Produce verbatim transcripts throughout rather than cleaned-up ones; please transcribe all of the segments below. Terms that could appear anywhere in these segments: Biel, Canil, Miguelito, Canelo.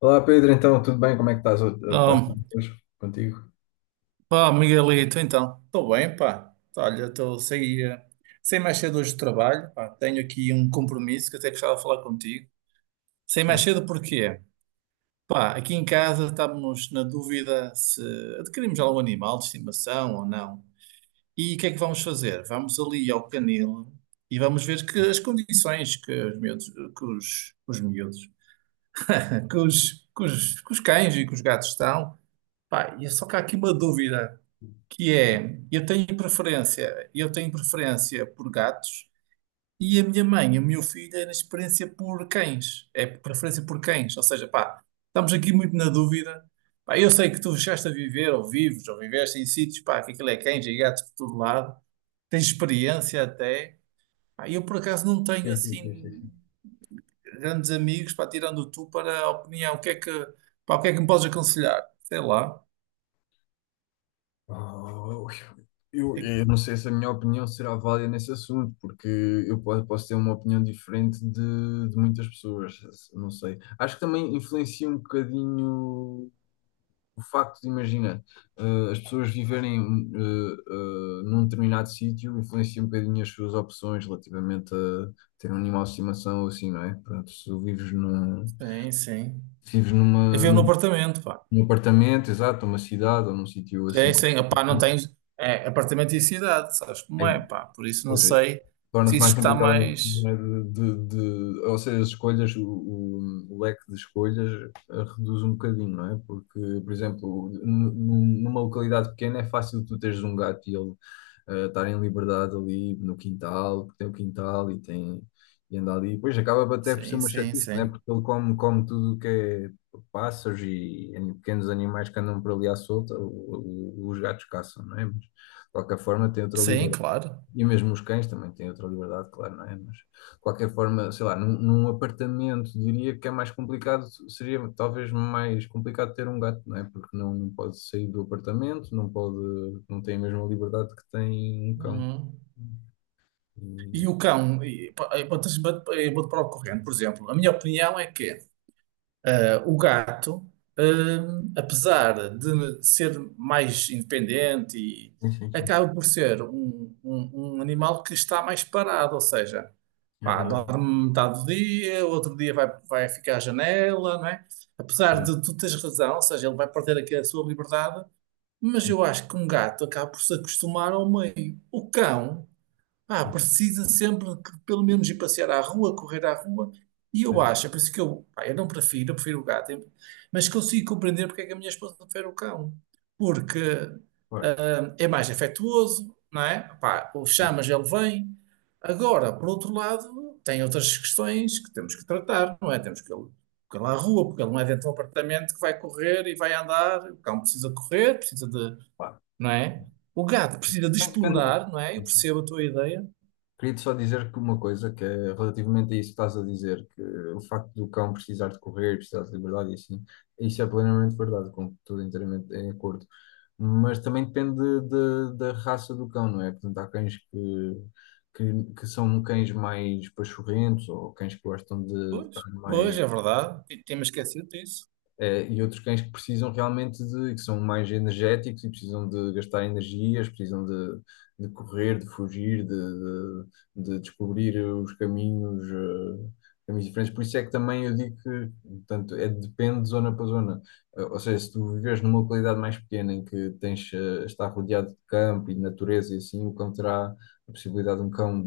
Olá Pedro, então tudo bem? Como é que estás? Está Então, tudo hoje contigo? pá, Miguelito, então, estou bem, pá. Olha, estou saí, eh, saí mais cedo hoje do trabalho, pá. Tenho aqui um compromisso que até gostava de falar contigo. Saí mais Sim. cedo porquê? Pá, aqui em casa estamos na dúvida se adquirimos algum animal de estimação ou não. E o que é que vamos fazer? Vamos ali ao canil e vamos ver que as condições que os miúdos, que os, os miúdos, que os, que os, que os cães e que os gatos estão. Pá, e é só que há aqui uma dúvida, que é, eu tenho preferência, eu tenho preferência por gatos, e a minha mãe e o meu filho é na experiência por cães, é preferência por cães, ou seja, pá, estamos aqui muito na dúvida, pá. Eu sei que tu chegaste a viver, ou vives, ou viveste em sítios, pá, que aquilo é cães e gatos por todo lado, tens experiência até, pá. Eu por acaso não tenho Sim, sim, sim, assim sim. grandes amigos, pá, tirando tu para a opinião. O que é que, pá, o que é que me podes aconselhar? Sei lá, Oh, O eu, que é que- eu não sei se a minha opinião será válida nesse assunto, porque eu posso, posso ter uma opinião diferente de, de muitas pessoas, não sei. Acho que também influencia um bocadinho o facto de, imagina, eh, as pessoas viverem eh, eh, num determinado sítio, influencia um bocadinho as suas opções relativamente a ter um animal de estimação ou assim, não é? Portanto, se tu vives num... sim, sim, Se vives eu numa, vivo no num, apartamento, pá. num apartamento, exato, numa cidade ou num sítio assim, Sim, com... sim, opá, não tens. É é apartamento e cidade, sabes como é, Aí, pá? Por isso não pois aí. sei se Torna-se mais isso está complicado às... é, mais. de, de, de- ou seja, as escolhas, o, o- o leque de escolhas eh, reduz um bocadinho, não é? Porque, por exemplo, nu- nu- numa localidade pequena é fácil tu teres um gato e ele eh, estar em liberdade ali no quintal, porque tem o quintal e tem e anda ali. Pois acaba até por ser Sim, uma sim, chatice, não é? sim. Porque ele come, come tudo o que é pássaros e an- pequenos animais que andam por ali à solta, o- o- os gatos caçam, não é? Mas de qualquer forma tem outra Sim, liberdade. claro. E mesmo os cães também têm outra liberdade, claro, não é? Mas de qualquer forma, sei lá, num, num apartamento diria que é mais complicado, seria talvez mais complicado ter um gato, não é? Porque não, não pode sair do apartamento, não pode, não tem a mesma liberdade que tem um cão. Uhum. E E... o cão, e, pá, eu botas- bot- eu vou-te para o corrente, por exemplo. A minha opinião é que o gato, hum, apesar de ser mais independente, e- Sim, sim, sim, acaba por ser um, um- um animal que está mais parado, ou seja, é pá, verdade. dorme metade do dia, outro dia vai, vai ficar à janela, não é? Pois Apesar é, de tu teres razão, ou seja, ele vai perder aqui a sua liberdade, mas sim, eu acho que um gato acaba por se acostumar ao meio. O cão ah, sim. precisa sempre que pelo menos ir passear à rua, correr à rua. E Pois eu é. acho, é por isso que eu, pá, eu não prefiro, eu prefiro o gato, eu- mas consigo compreender porque é que a minha esposa prefere o cão. Porque Claro, hum, é mais afetuoso, não é? Pá, o sim. chamas, ele vem. Agora, por outro lado, tem outras questões que temos que tratar, não é? Temos que ele, que ele à rua, porque ele não é dentro de um apartamento que vai correr e vai andar. O cão precisa correr, precisa de, Pá, não é? O gato precisa de bem, depende. explorar, não é? Eu percebo a tua ideia. Queria-te só dizer que uma coisa que é relativamente a isso que estás a dizer, que o facto do cão precisar de correr, precisar de liberdade e assim, isso é plenamente verdade, com tudo inteiramente em acordo. Mas também depende de... da raça do cão, não é? Portanto, há cães que, que, que são cães mais pachorrentos ou cães que gostam de Pois, estar pois, mais é verdade. T- Temos esquecido disso. eh, e outros cães que precisam realmente de, que são mais energéticos e precisam de gastar energias, precisam de, de correr, de fugir, de, de- de descobrir os caminhos, eh, caminhos diferentes. Por isso é que também eu digo que, portanto, é, depende de zona para zona. Eh, ou seja, se tu viveres numa localidade mais pequena em que tens, eh, está rodeado de campo e de natureza e assim, o cão terá a possibilidade de um cão,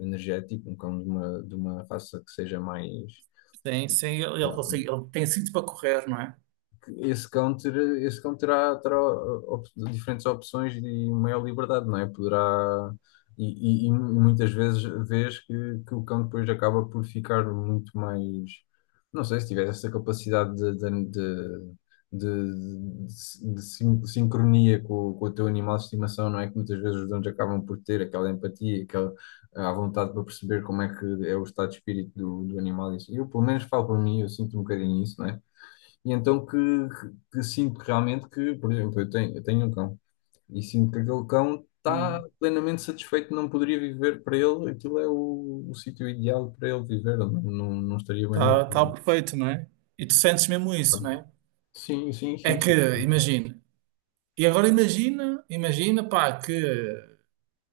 eh, energético, um cão de uma, de uma raça que seja mais... Sim, sim, ele, sei ele, lá, consegue- ele tem sítio para correr, não é? esse cão, ter, esse cão terá, terá op- diferentes opções e maior liberdade, não é? Poderá. E, e- e muitas vezes vês que, que o cão depois acaba por ficar muito mais. Não sei, se tiver essa capacidade de, de, de, de- de- de sin- sincronia com, o- com o teu animal de estimação, não é? Que muitas vezes os donos acabam por ter aquela empatia, aquela à vontade para perceber como é que é o estado de espírito do, do animal. Isso... Eu, pelo menos, falo para mim, eu sinto um bocadinho isso, não é? E então que, que, que sinto que realmente que, por exemplo, eu tenho, eu tenho um cão e sinto que aquele cão está Hum. plenamente satisfeito, não poderia viver para ele, aquilo é o, o sítio ideal para ele viver, não, não, não estaria bem no Tá, outro tá lugar. perfeito, não é? E tu sentes mesmo isso, Sabe? não é? Sim, sim, É sim, que, sim. imagina. E agora imagina, imagina, pá, que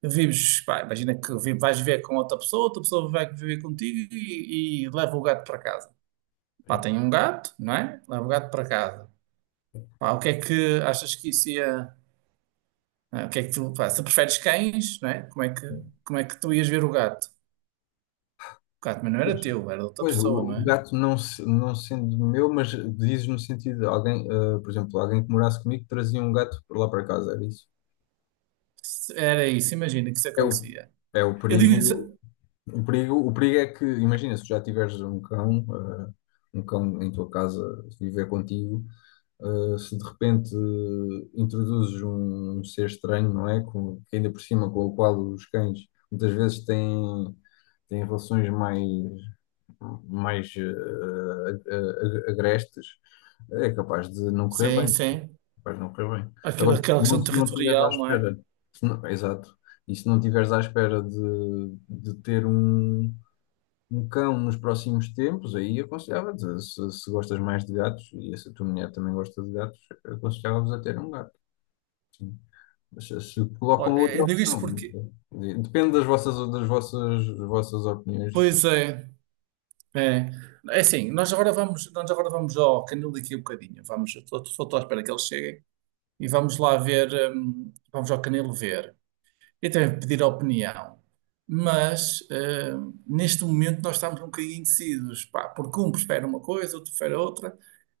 vives, pá, imagina que vi- vais viver com outra pessoa, outra pessoa vai viver contigo e, e leva o gato para casa. Pá, tem um gato, não é? Leva o gato para casa. Pá, o que é que achas que isso ia... ah, O que é que tu, pá, se preferes cães, não é? Como é que, como é que tu ias ver o gato? Claro, mas não era Pois, teu, era de outra pois, o pessoa, não o é? gato não, se- não sendo meu, mas dizes no sentido de alguém, ah, por exemplo, alguém que morasse comigo trazia um gato para lá para casa, era isso. Se- Era isso, imagina que isso É o, acontecia. é o Eu digo isso, perigo. O perigo, o perigo é que, imagina, se tu já tiveres um cão, eh, um cão em tua casa viver contigo, eh, se de repente eh, introduzes um ser estranho, não é? Com, que ainda por cima com o qual os cães muitas vezes têm, têm relações mais, mais eh, a- a- a- agrestes, é capaz de não correr sim, bem, sim, capaz de não correr bem. aquela, Agora, se aquela não, questão se não estiveres à territorial, não é? espera, se não... exato, e se não estiveres à espera de, de ter um um cão nos próximos tempos, aí aconselhava-te, se, se gostas mais de gatos, e se a tua mulher também gosta de gatos, aconselhava-vos a ter um gato. Sim. Mas se, se colocam Olha, outra eu digo opção, isto não porque, sei. Quer dizer, depende das vossas, das vossas, das vossas opiniões, pois é, é, é assim, nós agora vamos, nós agora vamos ao canil daqui a um bocadinho, vamos, eu estou estou à espera que eles cheguem, e vamos lá ver, hum, vamos ao canil ver. Eu também pedir a opinião, mas eh, neste momento nós estamos um bocadinho indecisos, pá, porque um prefere uma coisa, outro prefere outra,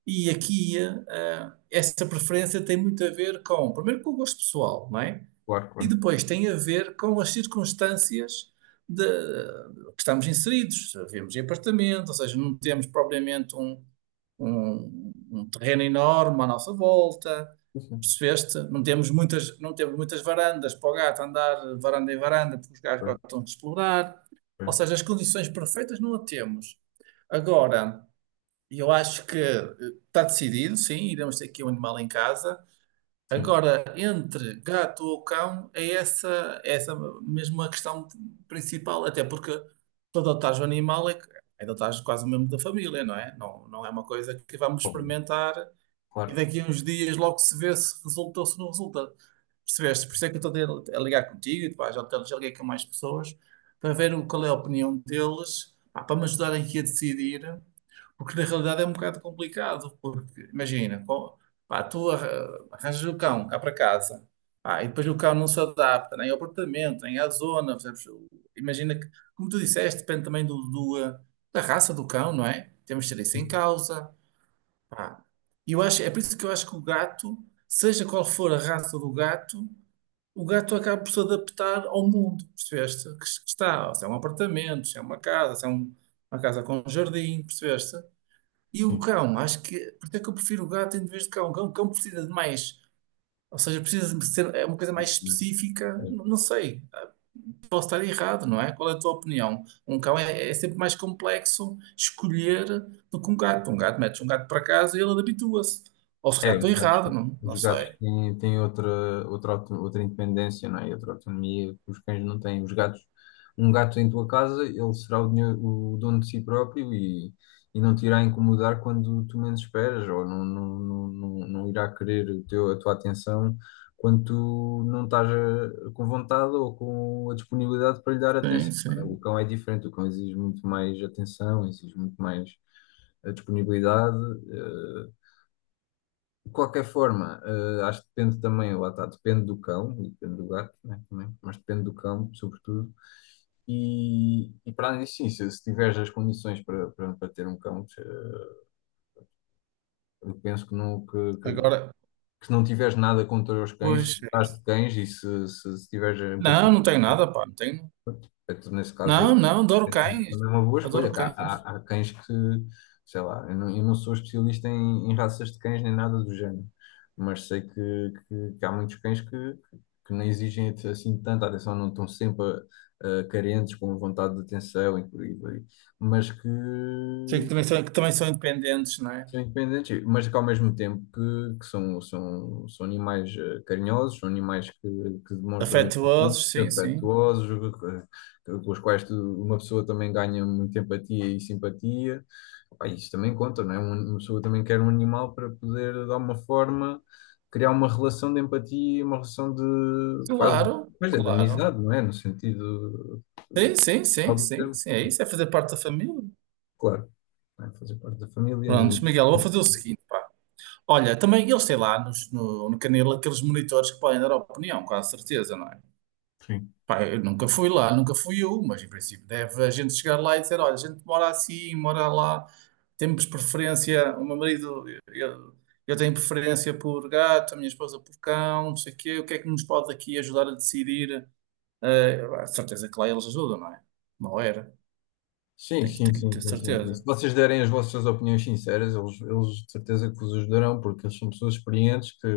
e aqui eh, essa preferência tem muito a ver com, primeiro, com o gosto pessoal, não é? claro, E claro. depois tem a ver com as circunstâncias de- que estamos inseridos. Vivemos em apartamento, ou seja, não temos propriamente um, um- um terreno enorme à nossa volta. Sim, sim, Percebeste? Não temos muitas, não temos muitas varandas para o gato andar varanda em varanda, porque os gatos claro, gostam de explorar. Ou claro, seja, as condições perfeitas não a temos. Agora, eu acho que eh, está decidido, sim, iremos ter aqui um animal em casa. sim, Agora, entre gato ou cão, é essa, é essa mesmo a questão principal, até porque tu adotares o animal é, que- é adotares quase o mesmo da família, não é? Não, não é uma coisa que vamos bom, experimentar e claro, daqui a uns dias logo se vê se resulta ou se não resulta. Percebeste? Por isso é que eu estou a a ligar contigo, e depois já, te- já liguei com mais pessoas para ver o- qual é a opinião deles, pá, para me ajudarem aqui a decidir. Porque na realidade é um bocado complicado, porque imagina, co- pá, tu arra- arranjas o cão cá para casa, pá, e depois o cão não se adapta nem ao apartamento, nem à zona, percebes? O- Imagina que, como tu disseste, depende também do, do, eh, da raça do cão, não é? Temos de ter isso em causa, pá. E eu acho, é por isso que eu acho que o gato, seja qual for a raça do gato, o gato acaba por se adaptar ao mundo, percebeste? Que, que está, se é um apartamento, se é uma casa, se é um- uma casa com um jardim, percebeste? E o cão, acho que. Por isso é que eu prefiro o gato em vez de cão. O cão, o cão precisa de mais. Ou seja, precisa de ser é uma coisa mais sim. específica. Não, não sei. Posso estar errado, não é? Qual é a tua opinião? Um cão é, é sempre mais complexo escolher do que um gato. Um gato, metes um gato para casa e ele habitua-se. Ou se É, calhar estou os gatos, errado, não, não os sei. gatos têm, têm outra, outra, auto- outra independência, não é? E outra autonomia que os cães não têm. Os gatos, um gato em tua casa, ele será o, dinhe- o dono de si próprio e, e não te irá incomodar quando tu menos esperas, ou não, não, não, não, não irá querer o teu, a tua atenção quando tu não estás a- com vontade ou com a disponibilidade para lhe dar Sim, atenção, não é? O sim. cão é diferente, o cão exige muito mais atenção, exige muito mais a disponibilidade. eh, de qualquer forma, eh, acho que depende também, lá está, depende do cão e depende do gato, né, também, mas depende do cão, sobretudo. E, e para além disso, sim, se, se tiveres as condições para, para, para ter um cão, eh, eu penso que não, que, que, Agora, que se não tiveres nada contra os cães, se pois, é gostares isso. de cães e se, se, se tiveres Não, empatia. não tenho nada, pá. Não tenho. Portanto, nesse caso, Não, eu... não, adoro é sempre cães. também uma boa Adoro escolha. Que há, cães. há, há cães que, sei lá, eu não, eu não sou especialista em, em raças de cães nem nada do género, mas sei que, que, que há muitos cães que, que não exigem assim tanta atenção, não estão sempre ah, carentes, com vontade de atenção e por aí vai. Mas que Sim, que também são, que também são independentes, não é? são independentes, mas que ao mesmo tempo que, que são, são, são animais eh, carinhosos, são animais que, que demonstram empatia, Afetuosos, sim, sim. afetuosos, que- que- com os quais tu- uma pessoa também ganha muita empatia e simpatia. Pá, isso também conta, não é? Um... uma pessoa também quer um animal para poder, de alguma forma, criar uma relação de empatia, uma relação de quase, Claro, mas é de claro. amizade, não é? No sentido eh, Sim, sim, geral sim, do sim, termo, sim. É isso, é fazer parte da família. claro, não é? Fazer parte da família Prontos, e... Miguel, eu vou fazer o seguinte, pá. Olha, também eles têm lá nos- no, no Canelo aqueles monitores que podem dar opinião, com a certeza, não é? Sim. Pá, eu nunca fui lá, nunca fui eu, mas em princípio deve a gente chegar lá e dizer, olha, a gente mora assim, mora lá, temos preferência, o meu marido, eu, eu tenho preferência por gato, a minha esposa por cão, não sei o quê, o que é que nos pode aqui ajudar a decidir? Eh, a certeza que lá eles ajudam, não é? Não era. Sim, Tem que, sim, tem que sim, ter sim, sim, sim. Se certeza. vocês derem as vossas opiniões sinceras, eles, eles de certeza que vos ajudarão, porque eles são pessoas experientes que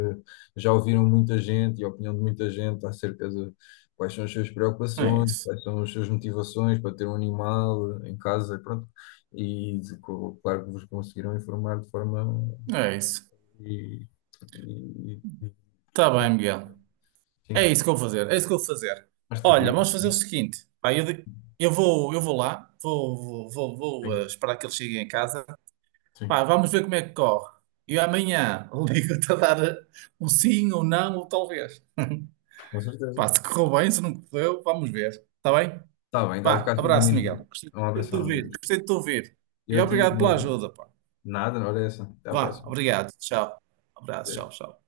já ouviram muita gente e a opinião de muita gente acerca de quais são as suas É preocupações, isso. quais são as suas motivações para ter um animal em casa, pronto. E de- co- claro que vos conseguirão informar de forma É isso. e, e, e- Tá e- bem, Miguel. É sim, isso que eu vou fazer. É isso que eu vou fazer. mais Olha, devido. vamos fazer o seguinte. Pá, eu, de- eu vou, eu vou lá. Vou, vou, vou, vou, Sim, eh, esperar que eles cheguem em casa. Pá, sim, vamos ver como é que corre. E amanhã ligo-te a dar eh, um sim ou não, ou talvez. com certeza. Pá, se correu bem, se não correu, vamos ver. Tá bem? Está bem, está a ficar Pá, aqui abraço, Miguel. combinado. Gostei Um de te abração, ouvir. adeus. Gostei de te ouvir. E E eu tive obrigado um pela abraço. ajuda, pá. Nada, olha essa. Até a Vá, próxima. obrigado. Tchau. Abraço, tchau, tchau.